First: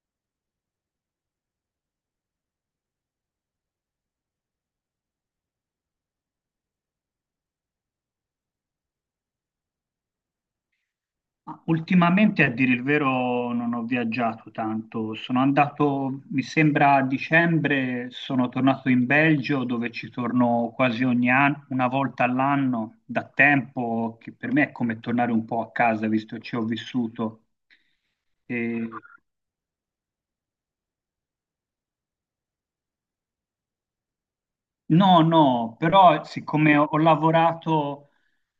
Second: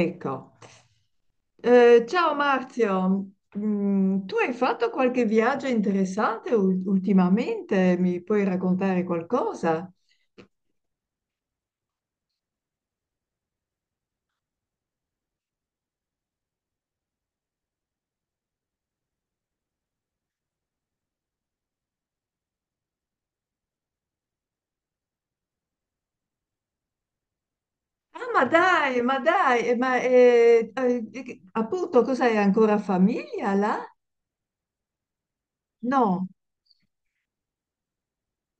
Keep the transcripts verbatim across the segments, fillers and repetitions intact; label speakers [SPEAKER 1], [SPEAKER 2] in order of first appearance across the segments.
[SPEAKER 1] Ecco. Eh, ciao Marzio. Mm, tu hai fatto qualche viaggio interessante ul- ultimamente? Mi puoi raccontare qualcosa?
[SPEAKER 2] Ma ultimamente, a dire il vero, non ho viaggiato tanto. Sono andato, mi sembra, a dicembre, sono tornato in Belgio, dove ci torno quasi ogni anno, una volta all'anno, da tempo, che per me è come tornare un po' a casa, visto che ci ho vissuto.
[SPEAKER 1] Ah, ma
[SPEAKER 2] E-
[SPEAKER 1] dai, ma dai, eh, ma eh, eh, eh, appunto, cos'hai ancora famiglia là?
[SPEAKER 2] No, no, però
[SPEAKER 1] No.
[SPEAKER 2] siccome ho ho lavorato.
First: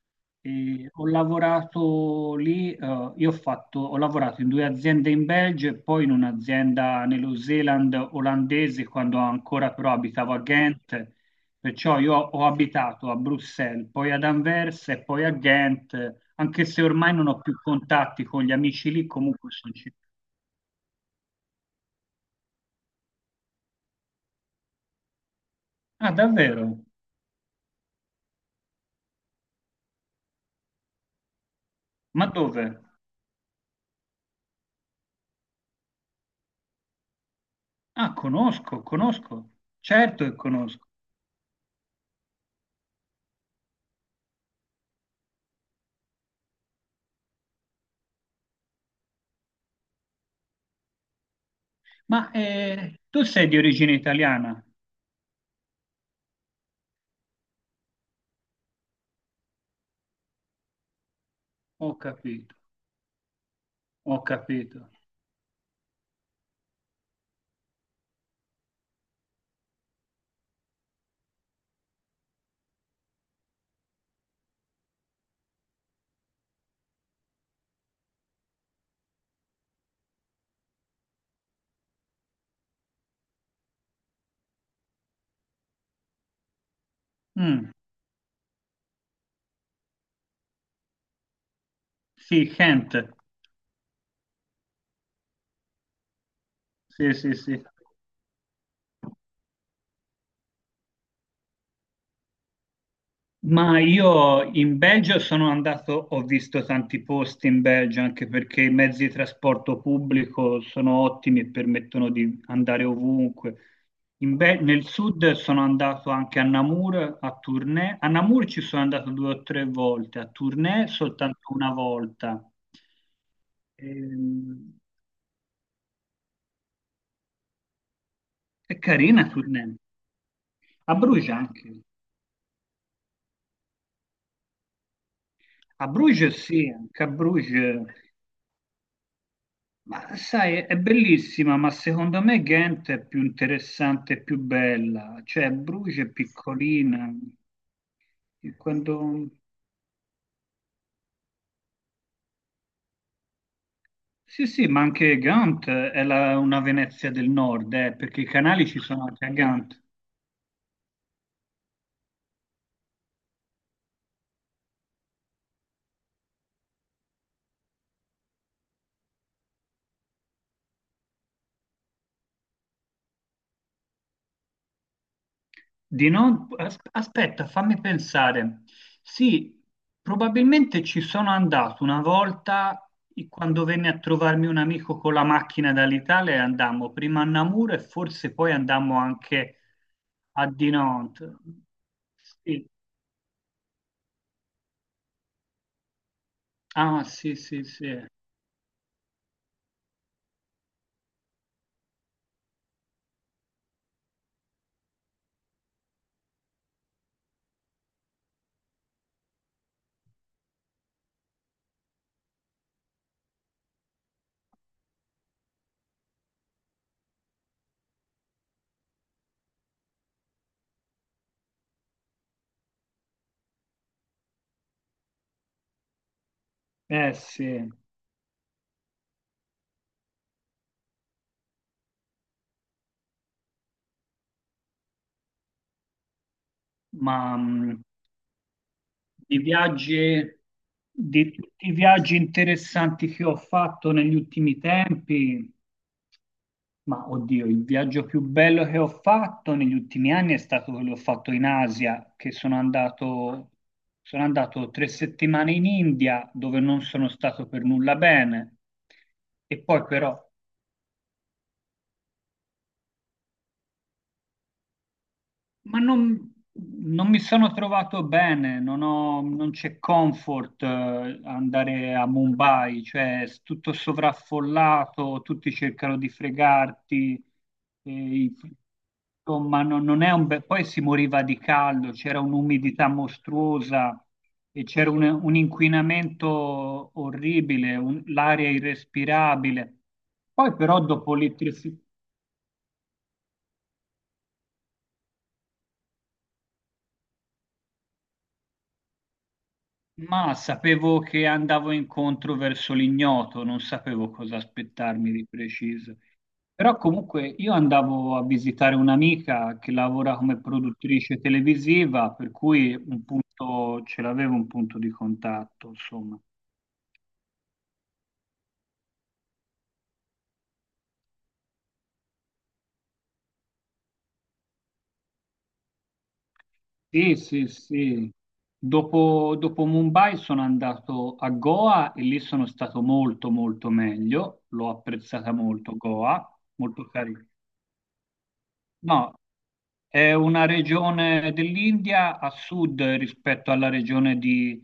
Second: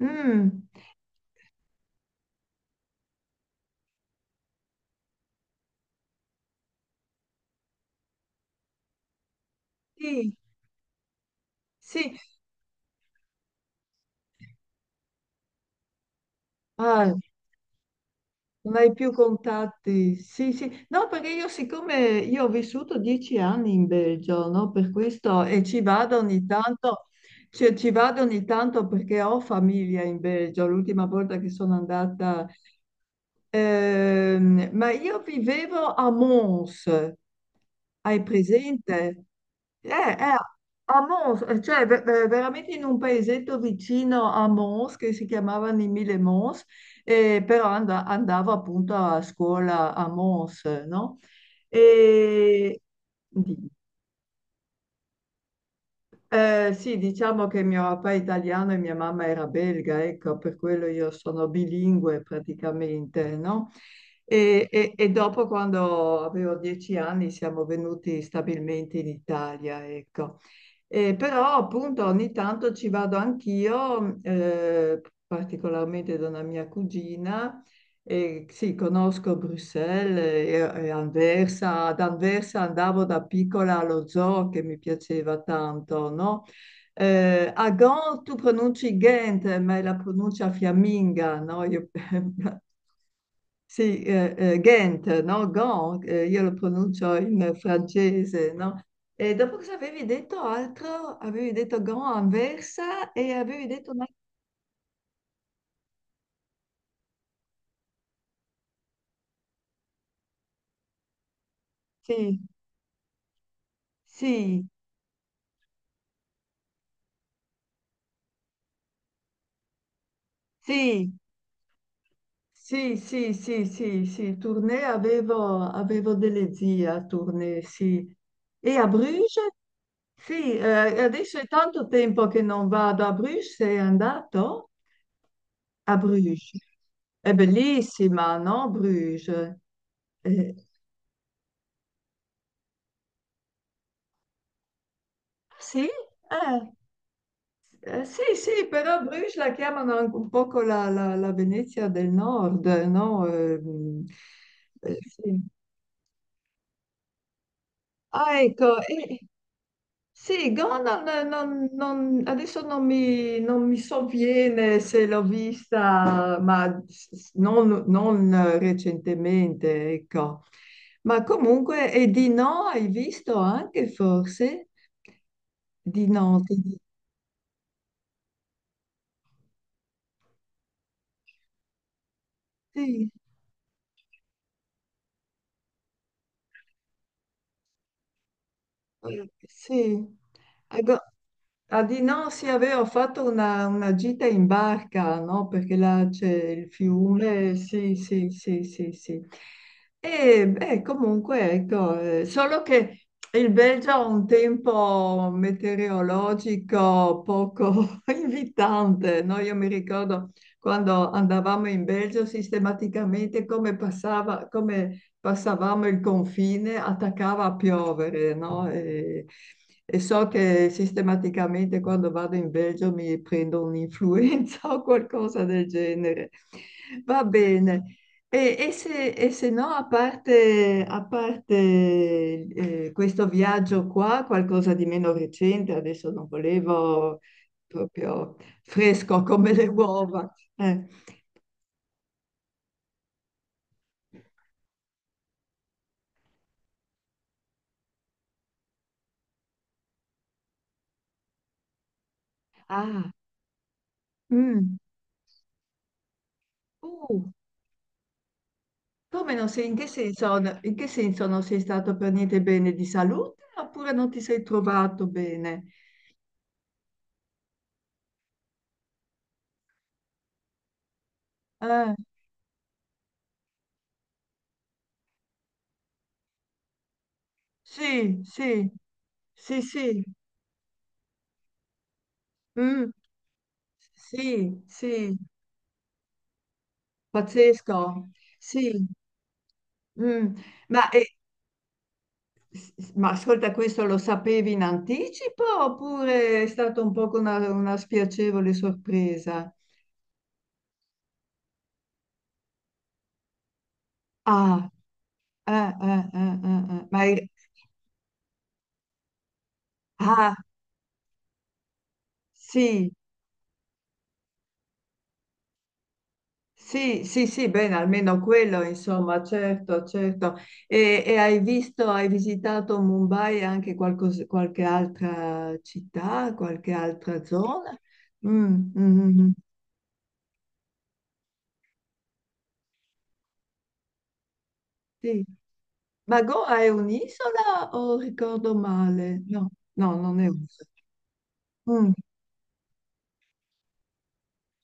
[SPEAKER 1] Mm,
[SPEAKER 2] E ho lavorato lì, eh, io ho fatto, ho lavorato in due aziende in Belgio e poi in un'azienda nello Zeeland olandese quando ancora però abitavo
[SPEAKER 1] sì,
[SPEAKER 2] a Ghent, perciò io
[SPEAKER 1] sì.
[SPEAKER 2] ho abitato a Bruxelles, poi ad Anversa e poi a Ghent, anche se
[SPEAKER 1] Ah,
[SPEAKER 2] ormai non ho più contatti con gli
[SPEAKER 1] non
[SPEAKER 2] amici
[SPEAKER 1] hai
[SPEAKER 2] lì,
[SPEAKER 1] più
[SPEAKER 2] comunque sono ci-
[SPEAKER 1] contatti? Sì, sì. No, perché io siccome io ho vissuto dieci anni in Belgio, no? Per questo e ci
[SPEAKER 2] Ah,
[SPEAKER 1] vado ogni
[SPEAKER 2] davvero?
[SPEAKER 1] tanto, cioè, ci vado ogni tanto perché ho famiglia in Belgio. L'ultima volta che sono
[SPEAKER 2] Ma
[SPEAKER 1] andata,
[SPEAKER 2] dove?
[SPEAKER 1] ehm, ma io vivevo a Mons,
[SPEAKER 2] Ah,
[SPEAKER 1] hai
[SPEAKER 2] conosco,
[SPEAKER 1] presente?
[SPEAKER 2] conosco,
[SPEAKER 1] Eh,
[SPEAKER 2] certo
[SPEAKER 1] eh,
[SPEAKER 2] che conosco.
[SPEAKER 1] A Mons, eh, cioè ve- ve- veramente in un paesetto vicino a Mons che si chiamava Nimile Mons e però and- andavo appunto a scuola a Mons, no?
[SPEAKER 2] Ma
[SPEAKER 1] E
[SPEAKER 2] eh, tu sei di
[SPEAKER 1] di-
[SPEAKER 2] origine italiana?
[SPEAKER 1] eh, sì, diciamo che mio papà è italiano e mia mamma era belga, ecco, per quello io sono
[SPEAKER 2] Ho
[SPEAKER 1] bilingue
[SPEAKER 2] capito.
[SPEAKER 1] praticamente, no?
[SPEAKER 2] Ho
[SPEAKER 1] E,
[SPEAKER 2] capito.
[SPEAKER 1] e- e dopo, quando avevo dieci anni, siamo venuti stabilmente in Italia, ecco. Eh, però appunto ogni tanto ci vado anch'io, eh, particolarmente da una mia cugina. E sì, conosco Bruxelles e, e Anversa. Ad Anversa andavo da piccola allo zoo che mi piaceva tanto, no? Eh, a
[SPEAKER 2] Mm.
[SPEAKER 1] Gand tu pronunci Ghent, ma è la pronuncia fiamminga, no? Io
[SPEAKER 2] Sì, Kent.
[SPEAKER 1] Sì, eh, eh, Ghent, no? Gand, eh, io lo
[SPEAKER 2] Sì,
[SPEAKER 1] pronuncio
[SPEAKER 2] sì,
[SPEAKER 1] in
[SPEAKER 2] sì.
[SPEAKER 1] francese, no? E dopo cosa avevi detto altro? Avevi detto Gand, Anversa e avevi
[SPEAKER 2] Ma
[SPEAKER 1] detto un altro-
[SPEAKER 2] io in Belgio sono andato, ho visto tanti posti in Belgio anche perché i mezzi di trasporto pubblico sono ottimi e permettono
[SPEAKER 1] Sì,
[SPEAKER 2] di andare ovunque. In Be-
[SPEAKER 1] sì,
[SPEAKER 2] nel sud sono andato anche a Namur, a Tournai. A Namur ci sono andato due o tre volte, a Tournai
[SPEAKER 1] sì,
[SPEAKER 2] soltanto una volta.
[SPEAKER 1] sì, sì, sì, sì, sì,
[SPEAKER 2] Ehm,
[SPEAKER 1] Tournai, avevo, avevo delle zie a Tournai, sì. E
[SPEAKER 2] è
[SPEAKER 1] a
[SPEAKER 2] carina
[SPEAKER 1] Bruges?
[SPEAKER 2] Tournai.
[SPEAKER 1] Sì,
[SPEAKER 2] A
[SPEAKER 1] eh,
[SPEAKER 2] Bruges
[SPEAKER 1] adesso è
[SPEAKER 2] anche.
[SPEAKER 1] tanto tempo che non vado a Bruges, sei andato?
[SPEAKER 2] A
[SPEAKER 1] A
[SPEAKER 2] Bruges
[SPEAKER 1] Bruges.
[SPEAKER 2] sì, anche a
[SPEAKER 1] È
[SPEAKER 2] Bruges,
[SPEAKER 1] bellissima, no? Bruges.
[SPEAKER 2] ma
[SPEAKER 1] Eh,
[SPEAKER 2] sai, è bellissima, ma secondo me Ghent è più interessante e più bella, cioè
[SPEAKER 1] sì?
[SPEAKER 2] Bruges è
[SPEAKER 1] Eh,
[SPEAKER 2] piccolina,
[SPEAKER 1] Eh, sì,
[SPEAKER 2] e
[SPEAKER 1] sì, però
[SPEAKER 2] quando-
[SPEAKER 1] Bruges la chiamano anche un poco la, la- la Venezia del Nord, no? Eh, mm,
[SPEAKER 2] sì sì, ma
[SPEAKER 1] eh,
[SPEAKER 2] anche
[SPEAKER 1] sì.
[SPEAKER 2] Gant è la- una Venezia del nord, eh, perché i
[SPEAKER 1] Ah,
[SPEAKER 2] canali ci
[SPEAKER 1] ecco,
[SPEAKER 2] sono
[SPEAKER 1] eh,
[SPEAKER 2] anche a Gant.
[SPEAKER 1] sì, Gonan, eh, non- non- adesso non mi, non mi sovviene se l'ho vista, ma s- s- non, non, eh, recentemente, ecco. Ma comunque, e di no, hai visto anche forse? Di
[SPEAKER 2] Di
[SPEAKER 1] no,
[SPEAKER 2] non...
[SPEAKER 1] ti-
[SPEAKER 2] as- Aspetta, fammi pensare. Sì, probabilmente ci sono andato una volta
[SPEAKER 1] sì,
[SPEAKER 2] i- quando venne a trovarmi un amico con la macchina dall'Italia e andammo prima a Namur e forse poi andammo
[SPEAKER 1] eh,
[SPEAKER 2] anche
[SPEAKER 1] sì.
[SPEAKER 2] a
[SPEAKER 1] Ecco,
[SPEAKER 2] Dinant.
[SPEAKER 1] ah, di no, sì,
[SPEAKER 2] Sì.
[SPEAKER 1] avevo fatto una, una gita in barca, no? Perché là c'è il
[SPEAKER 2] Ah, sì,
[SPEAKER 1] fiume,
[SPEAKER 2] sì, sì.
[SPEAKER 1] sì, sì, sì, sì, sì. E beh, comunque, ecco, eh, solo che il Belgio ha un tempo meteorologico poco invitante, no? Io mi ricordo quando andavamo in Belgio sistematicamente come passava, come passavamo il confine, attaccava a piovere, no? E- e so che sistematicamente quando vado in Belgio mi prendo un'influenza o qualcosa del genere.
[SPEAKER 2] Eh
[SPEAKER 1] Va
[SPEAKER 2] sì,
[SPEAKER 1] bene. E, e se, e se no, a parte, a parte, eh, questo viaggio qua, qualcosa di meno recente, adesso non volevo
[SPEAKER 2] ma mh,
[SPEAKER 1] proprio fresco
[SPEAKER 2] i
[SPEAKER 1] come le uova.
[SPEAKER 2] viaggi,
[SPEAKER 1] eh.
[SPEAKER 2] di tutti i viaggi interessanti che ho fatto negli ultimi tempi, ma oddio, il viaggio più bello che ho fatto negli ultimi anni è stato quello che ho fatto in Asia, che sono
[SPEAKER 1] Ah,
[SPEAKER 2] andato, sono andato
[SPEAKER 1] mm.
[SPEAKER 2] tre settimane in India dove non sono
[SPEAKER 1] Uh,
[SPEAKER 2] stato per nulla bene.
[SPEAKER 1] come non
[SPEAKER 2] E
[SPEAKER 1] sei, in
[SPEAKER 2] poi
[SPEAKER 1] che
[SPEAKER 2] però,
[SPEAKER 1] senso, in che senso non sei stato per niente bene di salute oppure non ti sei trovato bene?
[SPEAKER 2] ma non, non mi sono trovato bene, non ho- non c'è comfort eh,
[SPEAKER 1] Eh,
[SPEAKER 2] andare a Mumbai, cioè è tutto sovraffollato, tutti cercano di fregarti, e-
[SPEAKER 1] sì,
[SPEAKER 2] i-
[SPEAKER 1] sì, sì,
[SPEAKER 2] insomma no-
[SPEAKER 1] sì,
[SPEAKER 2] non è un bel... Poi si moriva di caldo, c'era un'umidità
[SPEAKER 1] mm,
[SPEAKER 2] mostruosa
[SPEAKER 1] sì,
[SPEAKER 2] e c'era un,
[SPEAKER 1] sì,
[SPEAKER 2] un inquinamento orribile, un-
[SPEAKER 1] pazzesco,
[SPEAKER 2] l'aria
[SPEAKER 1] sì,
[SPEAKER 2] irrespirabile.
[SPEAKER 1] mm.
[SPEAKER 2] Poi però
[SPEAKER 1] Ma, eh,
[SPEAKER 2] dopo l'elettrifi-
[SPEAKER 1] s- s- ma ascolta, questo lo sapevi in anticipo oppure è stata un po' una, una spiacevole sorpresa?
[SPEAKER 2] Ma sapevo che andavo incontro verso l'ignoto, non sapevo cosa
[SPEAKER 1] Ah,
[SPEAKER 2] aspettarmi di
[SPEAKER 1] eh,
[SPEAKER 2] preciso.
[SPEAKER 1] eh, eh, eh,
[SPEAKER 2] Però
[SPEAKER 1] eh, ma
[SPEAKER 2] comunque
[SPEAKER 1] è-
[SPEAKER 2] io andavo a visitare un'amica che lavora
[SPEAKER 1] ah,
[SPEAKER 2] come produttrice televisiva, per cui
[SPEAKER 1] sì,
[SPEAKER 2] un punto, ce l'avevo un punto di contatto, insomma.
[SPEAKER 1] sì, sì, sì, bene, almeno quello, insomma, certo, certo. E, e hai visto, hai visitato Mumbai e anche qualcos- qualche altra città, qualche
[SPEAKER 2] Sì,
[SPEAKER 1] altra
[SPEAKER 2] sì,
[SPEAKER 1] zona?
[SPEAKER 2] sì.
[SPEAKER 1] Mm, mm, mm,
[SPEAKER 2] Dopo, dopo Mumbai sono andato a Goa e lì sono stato molto, molto meglio. L'ho
[SPEAKER 1] sì.
[SPEAKER 2] apprezzata molto,
[SPEAKER 1] Ma
[SPEAKER 2] Goa,
[SPEAKER 1] Goa è
[SPEAKER 2] molto carina.
[SPEAKER 1] un'isola o ricordo
[SPEAKER 2] No,
[SPEAKER 1] male? No, no,
[SPEAKER 2] è
[SPEAKER 1] non è
[SPEAKER 2] una
[SPEAKER 1] un'isola.
[SPEAKER 2] regione
[SPEAKER 1] Mm,
[SPEAKER 2] dell'India a sud rispetto alla regione di,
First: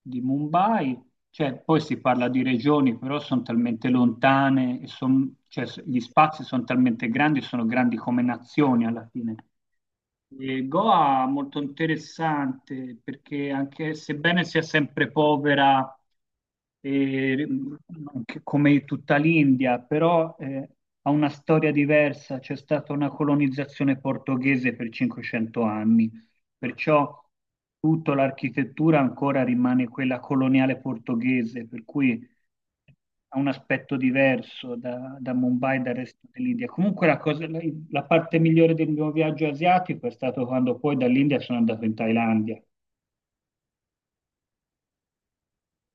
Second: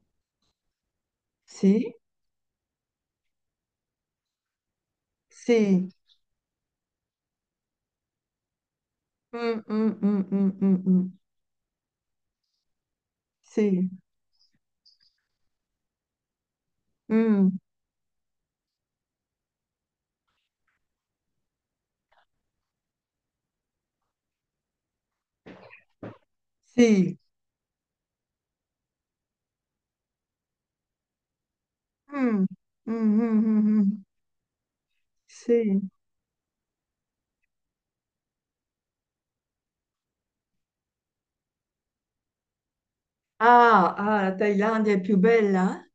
[SPEAKER 2] di Mumbai, cioè poi
[SPEAKER 1] sì,
[SPEAKER 2] si parla di regioni, però sono talmente lontane, e son- cioè, s-
[SPEAKER 1] sì.
[SPEAKER 2] gli spazi sono talmente grandi, sono grandi come nazioni alla fine.
[SPEAKER 1] Mm, mm, mm, mm,
[SPEAKER 2] E
[SPEAKER 1] mm, mm.
[SPEAKER 2] Goa è molto interessante perché
[SPEAKER 1] Sì,
[SPEAKER 2] anche sebbene sia sempre povera eh,
[SPEAKER 1] mm,
[SPEAKER 2] anche come tutta l'India, però eh, ha una storia diversa, c'è stata una colonizzazione portoghese per cinquecento anni,
[SPEAKER 1] sì.
[SPEAKER 2] perciò tutta l'architettura ancora rimane quella coloniale portoghese, per cui
[SPEAKER 1] Mm, mm,
[SPEAKER 2] ha
[SPEAKER 1] mm,
[SPEAKER 2] un
[SPEAKER 1] mm,
[SPEAKER 2] aspetto
[SPEAKER 1] mm.
[SPEAKER 2] diverso da, da Mumbai e
[SPEAKER 1] Sì.
[SPEAKER 2] dal resto dell'India. Comunque la, cosa- la- la parte migliore del mio viaggio asiatico è stato quando poi dall'India sono andato in Thailandia.
[SPEAKER 1] Ah, ah, la Thailandia è più bella?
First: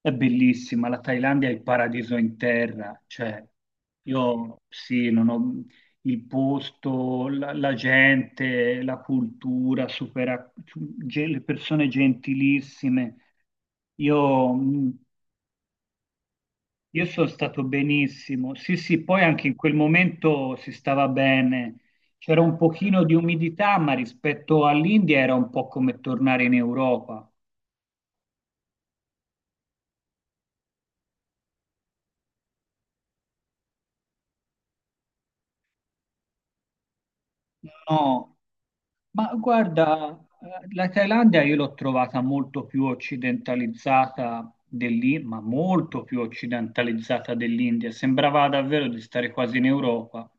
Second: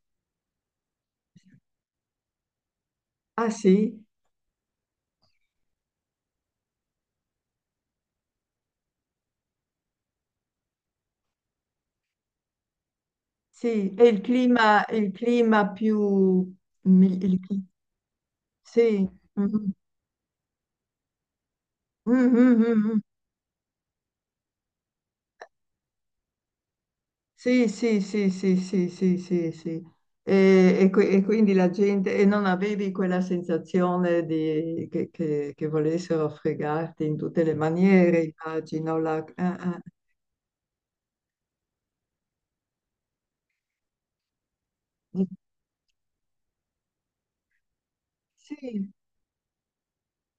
[SPEAKER 2] È bellissima, la Thailandia è il paradiso in terra, cioè
[SPEAKER 1] Ah sì,
[SPEAKER 2] io sì, non ho il posto, la, la gente, la cultura, supera- ge- le persone gentilissime.
[SPEAKER 1] sì, è il
[SPEAKER 2] Io
[SPEAKER 1] clima,
[SPEAKER 2] mh,
[SPEAKER 1] il clima più...
[SPEAKER 2] io
[SPEAKER 1] mi-
[SPEAKER 2] sono
[SPEAKER 1] il cli-
[SPEAKER 2] stato benissimo. Sì, sì,
[SPEAKER 1] sì.
[SPEAKER 2] poi anche in
[SPEAKER 1] Mhm.
[SPEAKER 2] quel momento si stava bene. C'era un
[SPEAKER 1] Mhm, mhm.
[SPEAKER 2] pochino di umidità, ma rispetto all'India era un po' come tornare in Europa.
[SPEAKER 1] Sì, sì, sì, sì, sì, sì, sì, sì. E, e qui- e quindi la gente. E non avevi quella sensazione di, che, che- che volessero fregarti in tutte le maniere,
[SPEAKER 2] No,
[SPEAKER 1] immagino. La-
[SPEAKER 2] ma
[SPEAKER 1] ah, ah.
[SPEAKER 2] guarda, eh, la Thailandia io l'ho trovata molto più occidentalizzata dell'India, ma molto più occidentalizzata dell'India. Sembrava davvero
[SPEAKER 1] Sì,
[SPEAKER 2] di stare quasi in Europa,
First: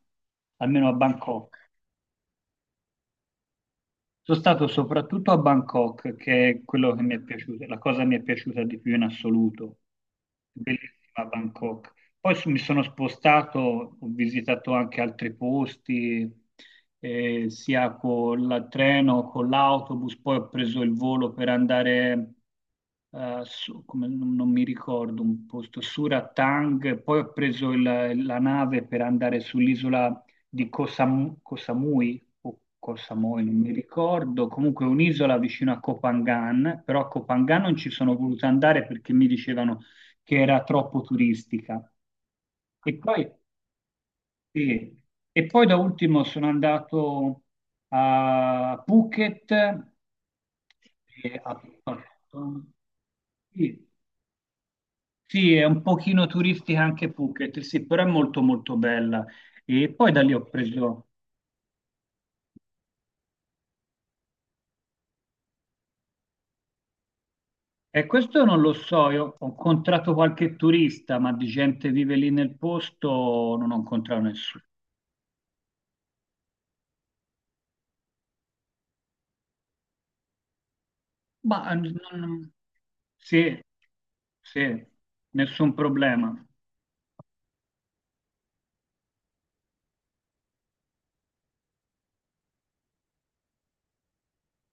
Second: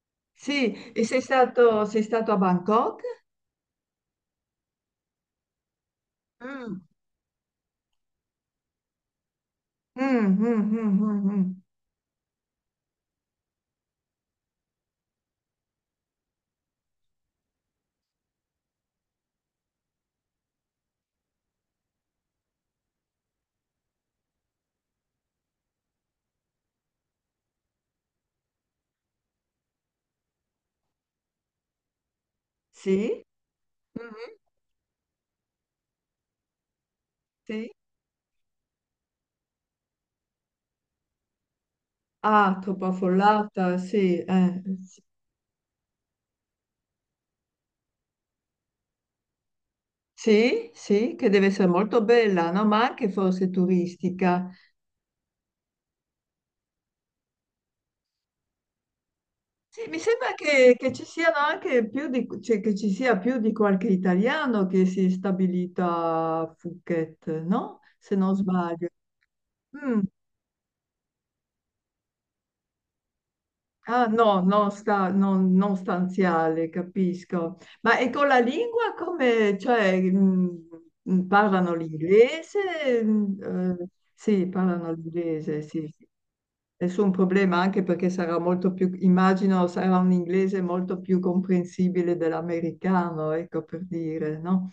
[SPEAKER 2] almeno
[SPEAKER 1] sì.
[SPEAKER 2] a
[SPEAKER 1] E sei
[SPEAKER 2] Bangkok.
[SPEAKER 1] stato, sei stato a Bangkok?
[SPEAKER 2] Sono stato soprattutto a Bangkok, che è
[SPEAKER 1] Mm,
[SPEAKER 2] quello che mi è piaciuto, la cosa che mi è piaciuta di più in assoluto.
[SPEAKER 1] mm, mm, mm, mm,
[SPEAKER 2] Bellissima
[SPEAKER 1] mm.
[SPEAKER 2] Bangkok. Poi su- mi sono spostato, ho visitato anche altri posti, eh, sia con il treno, con l'autobus, poi ho preso il volo per andare eh, su- come non, non mi ricordo, un posto, Surat Thang, poi ho preso il- la nave per andare sull'isola di Koh Sam- Koh Samui, o Koh
[SPEAKER 1] Sì?
[SPEAKER 2] Samui, non mi
[SPEAKER 1] Mhm.
[SPEAKER 2] ricordo, comunque un'isola vicino a Koh Phangan, però a Koh Phangan
[SPEAKER 1] Sì?
[SPEAKER 2] non ci sono voluto andare perché mi dicevano che era troppo turistica.
[SPEAKER 1] Ah, troppo
[SPEAKER 2] E poi,
[SPEAKER 1] affollata, sì, eh, s-
[SPEAKER 2] sì. E poi da ultimo sono andato a Phuket,
[SPEAKER 1] Sì, sì, che
[SPEAKER 2] e
[SPEAKER 1] deve
[SPEAKER 2] a
[SPEAKER 1] essere molto bella,
[SPEAKER 2] Phuket.
[SPEAKER 1] no? Ma anche forse
[SPEAKER 2] Sì,
[SPEAKER 1] turistica.
[SPEAKER 2] sì, è un pochino turistica anche Phuket, sì, però è molto molto bella.
[SPEAKER 1] Sì,
[SPEAKER 2] E
[SPEAKER 1] mi
[SPEAKER 2] poi da
[SPEAKER 1] sembra
[SPEAKER 2] lì ho
[SPEAKER 1] che, che ci
[SPEAKER 2] preso...
[SPEAKER 1] siano anche più di, cioè, che ci sia più di qualche italiano che si è stabilito a Phuket, no?
[SPEAKER 2] E
[SPEAKER 1] Se non
[SPEAKER 2] questo non lo
[SPEAKER 1] sbaglio.
[SPEAKER 2] so, io ho
[SPEAKER 1] Mm.
[SPEAKER 2] incontrato qualche turista, ma di gente che vive lì nel posto non ho
[SPEAKER 1] Ah,
[SPEAKER 2] incontrato
[SPEAKER 1] no,
[SPEAKER 2] nessuno.
[SPEAKER 1] non, sta, non, non stanziale, capisco. Ma e con la lingua come, cioè, mh, mh,
[SPEAKER 2] Ma
[SPEAKER 1] parlano
[SPEAKER 2] eh, non-
[SPEAKER 1] l'inglese? Mh,
[SPEAKER 2] sì,
[SPEAKER 1] eh, sì,
[SPEAKER 2] sì,
[SPEAKER 1] parlano l'inglese,
[SPEAKER 2] nessun
[SPEAKER 1] sì. Sì.
[SPEAKER 2] problema.
[SPEAKER 1] Nessun problema, anche perché sarà molto più, immagino sarà un inglese molto più comprensibile dell'americano, ecco per dire, no?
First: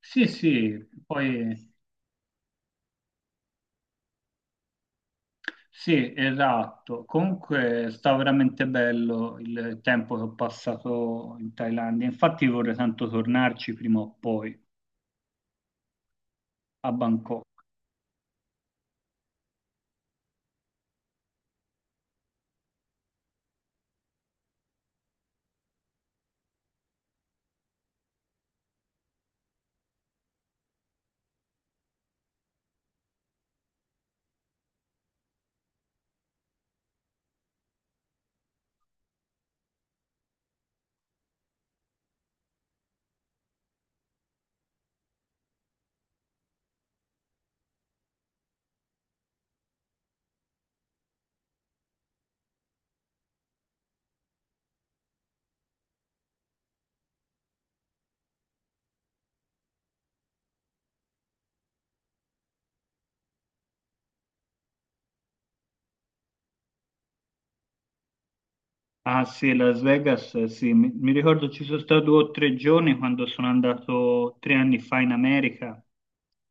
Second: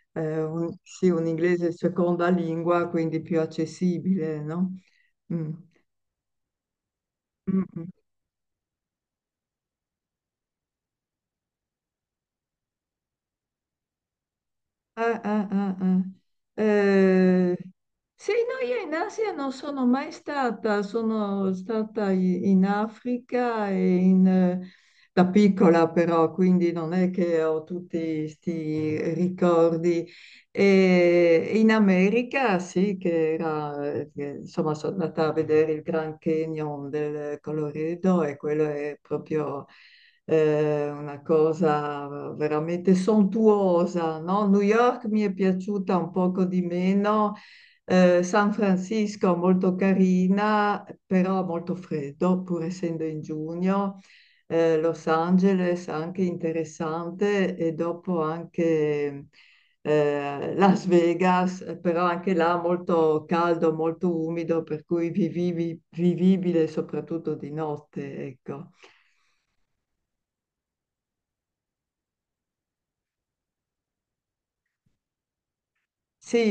[SPEAKER 2] Sì,
[SPEAKER 1] Eh, un-
[SPEAKER 2] sì,
[SPEAKER 1] sì, un
[SPEAKER 2] poi
[SPEAKER 1] inglese seconda lingua, quindi più accessibile, no? Mm.
[SPEAKER 2] sì, esatto.
[SPEAKER 1] Mm,
[SPEAKER 2] Comunque sta veramente bello il tempo che ho passato in Thailandia. Infatti vorrei tanto tornarci prima o poi.
[SPEAKER 1] ah, ah, ah, ah.
[SPEAKER 2] A Bangkok.
[SPEAKER 1] Eh, sì, no, io in Asia non sono mai stata, sono stata i- in Africa e in, eh, da piccola però, quindi non è che ho tutti questi ricordi. E in America sì, che era, che, insomma, sono andata a vedere il Grand Canyon del Colorado e quello è proprio eh, una cosa veramente sontuosa, no? New York mi è piaciuta un poco di meno, eh, San Francisco molto carina, però molto freddo, pur essendo in giugno. Eh, Los Angeles anche interessante e dopo anche eh, Las Vegas, eh, però anche là molto caldo, molto umido, per cui vivivi- vivibile soprattutto di notte, ecco.
[SPEAKER 2] Ah sì, Las Vegas, eh, sì, mi, mi ricordo ci sono stato due o tre giorni quando sono andato tre anni fa in America.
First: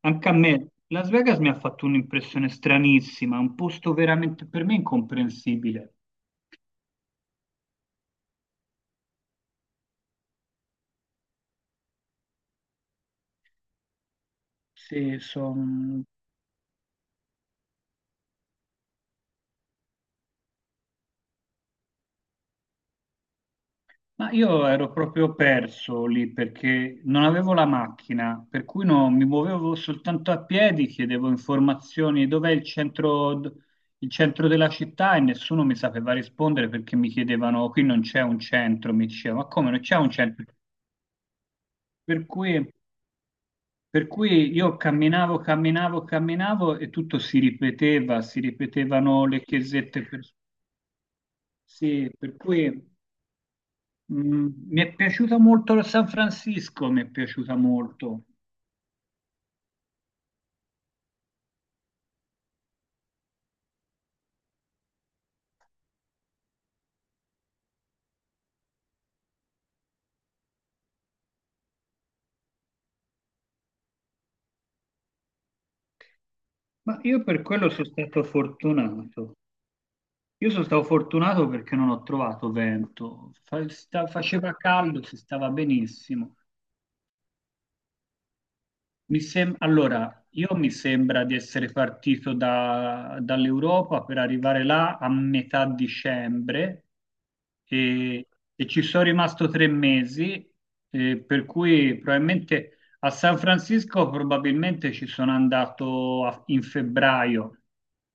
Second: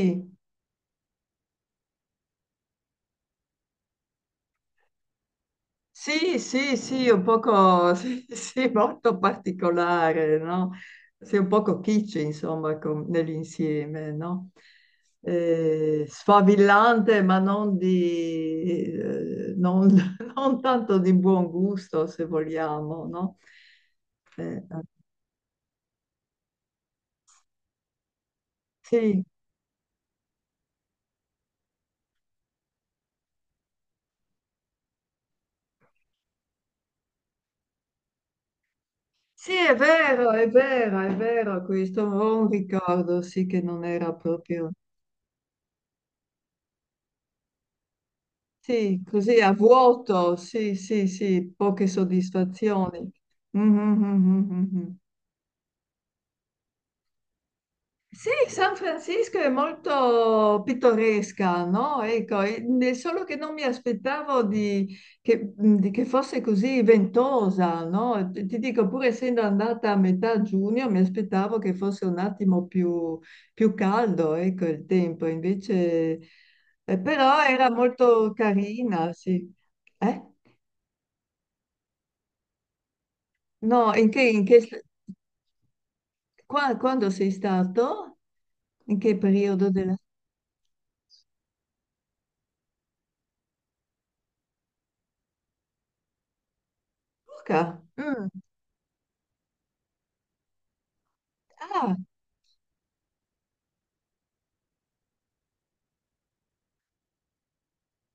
[SPEAKER 2] Anche a me, Las Vegas mi ha fatto un'impressione stranissima, un posto veramente per me incomprensibile.
[SPEAKER 1] sì, sì, sì, un poco, sì, sì, molto particolare, no? Sei un poco kitsch, insomma, com- nell'insieme, no?
[SPEAKER 2] Sì,
[SPEAKER 1] Eh,
[SPEAKER 2] sono,
[SPEAKER 1] sfavillante, ma non di, eh, non, non tanto di buon gusto, se vogliamo, no?
[SPEAKER 2] ma
[SPEAKER 1] Eh,
[SPEAKER 2] io
[SPEAKER 1] ah,
[SPEAKER 2] ero proprio perso lì perché non avevo la macchina, per cui no-
[SPEAKER 1] sì.
[SPEAKER 2] mi muovevo soltanto a piedi, chiedevo informazioni dov'è il centro, d- il centro della città e nessuno mi sapeva rispondere perché mi chiedevano qui non c'è un centro, mi diceva ma
[SPEAKER 1] Sì,
[SPEAKER 2] come
[SPEAKER 1] è
[SPEAKER 2] non c'è un
[SPEAKER 1] vero,
[SPEAKER 2] centro?
[SPEAKER 1] è vero, è vero questo,
[SPEAKER 2] Per
[SPEAKER 1] ho un
[SPEAKER 2] cui,
[SPEAKER 1] ricordo, sì, che non
[SPEAKER 2] per
[SPEAKER 1] era
[SPEAKER 2] cui
[SPEAKER 1] proprio.
[SPEAKER 2] io camminavo, camminavo, camminavo e tutto si ripeteva, si
[SPEAKER 1] Sì,
[SPEAKER 2] ripetevano
[SPEAKER 1] così
[SPEAKER 2] le
[SPEAKER 1] a
[SPEAKER 2] chiesette, per-
[SPEAKER 1] vuoto, sì, sì, sì, poche
[SPEAKER 2] sì, per cui...
[SPEAKER 1] soddisfazioni. Mhm, mhm,
[SPEAKER 2] Mm, mi è
[SPEAKER 1] mhm.
[SPEAKER 2] piaciuta molto San Francisco, mi è piaciuta molto,
[SPEAKER 1] Sì, San Francisco è molto pittoresca, no? Ecco, e- ne- solo che non mi aspettavo di, che, di che fosse così ventosa, no? Ti ti dico, pur essendo andata a metà giugno, mi aspettavo che fosse un attimo più, più caldo, ecco, il tempo, invece, eh,
[SPEAKER 2] ma io
[SPEAKER 1] però
[SPEAKER 2] per quello
[SPEAKER 1] era
[SPEAKER 2] sono stato
[SPEAKER 1] molto carina,
[SPEAKER 2] fortunato.
[SPEAKER 1] sì. Eh?
[SPEAKER 2] Io sono stato fortunato perché non ho trovato vento, Fa-
[SPEAKER 1] No,
[SPEAKER 2] sta-
[SPEAKER 1] in che, in
[SPEAKER 2] faceva
[SPEAKER 1] che st-
[SPEAKER 2] caldo, si stava benissimo.
[SPEAKER 1] qua- quando sei stato? In che
[SPEAKER 2] Mi sem-
[SPEAKER 1] periodo della
[SPEAKER 2] allora, io mi sembra di essere partito da- dall'Europa per arrivare là a metà dicembre
[SPEAKER 1] Luca? Mm.
[SPEAKER 2] e, e ci sono rimasto tre mesi, eh, per
[SPEAKER 1] Ah,
[SPEAKER 2] cui probabilmente a San Francisco probabilmente ci sono andato a- in febbraio.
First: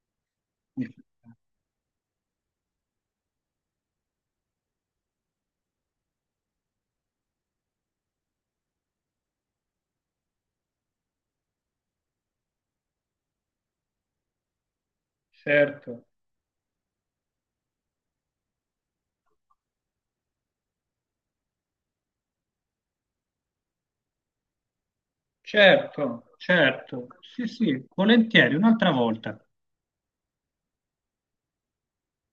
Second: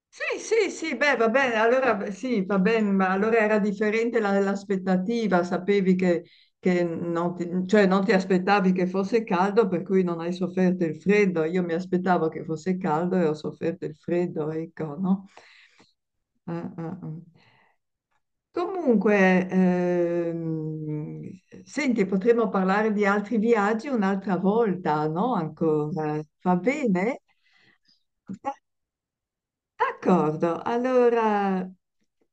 [SPEAKER 1] sì, sì, sì, beh, va bene, allora beh, sì, va bene, ma allora era differente la- l'aspettativa, sapevi che, che non ti, cioè non ti aspettavi che fosse caldo, per cui non hai sofferto il freddo. Io mi aspettavo che fosse caldo e ho sofferto il freddo, ecco, no?
[SPEAKER 2] Certo,
[SPEAKER 1] Ah, ah, ah. Comunque, ehm, senti, potremmo parlare di altri viaggi un'altra volta, no? Ancora.
[SPEAKER 2] certo,
[SPEAKER 1] Va
[SPEAKER 2] certo.
[SPEAKER 1] bene?
[SPEAKER 2] Sì, sì,
[SPEAKER 1] Da-
[SPEAKER 2] volentieri, un'altra volta.
[SPEAKER 1] D'accordo. Allora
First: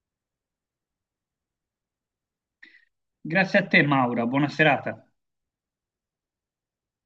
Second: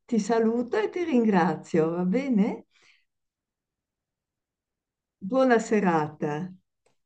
[SPEAKER 1] ti saluto e ti ringrazio, va bene?
[SPEAKER 2] Grazie a te, Maura, buona serata.
[SPEAKER 1] Buona serata.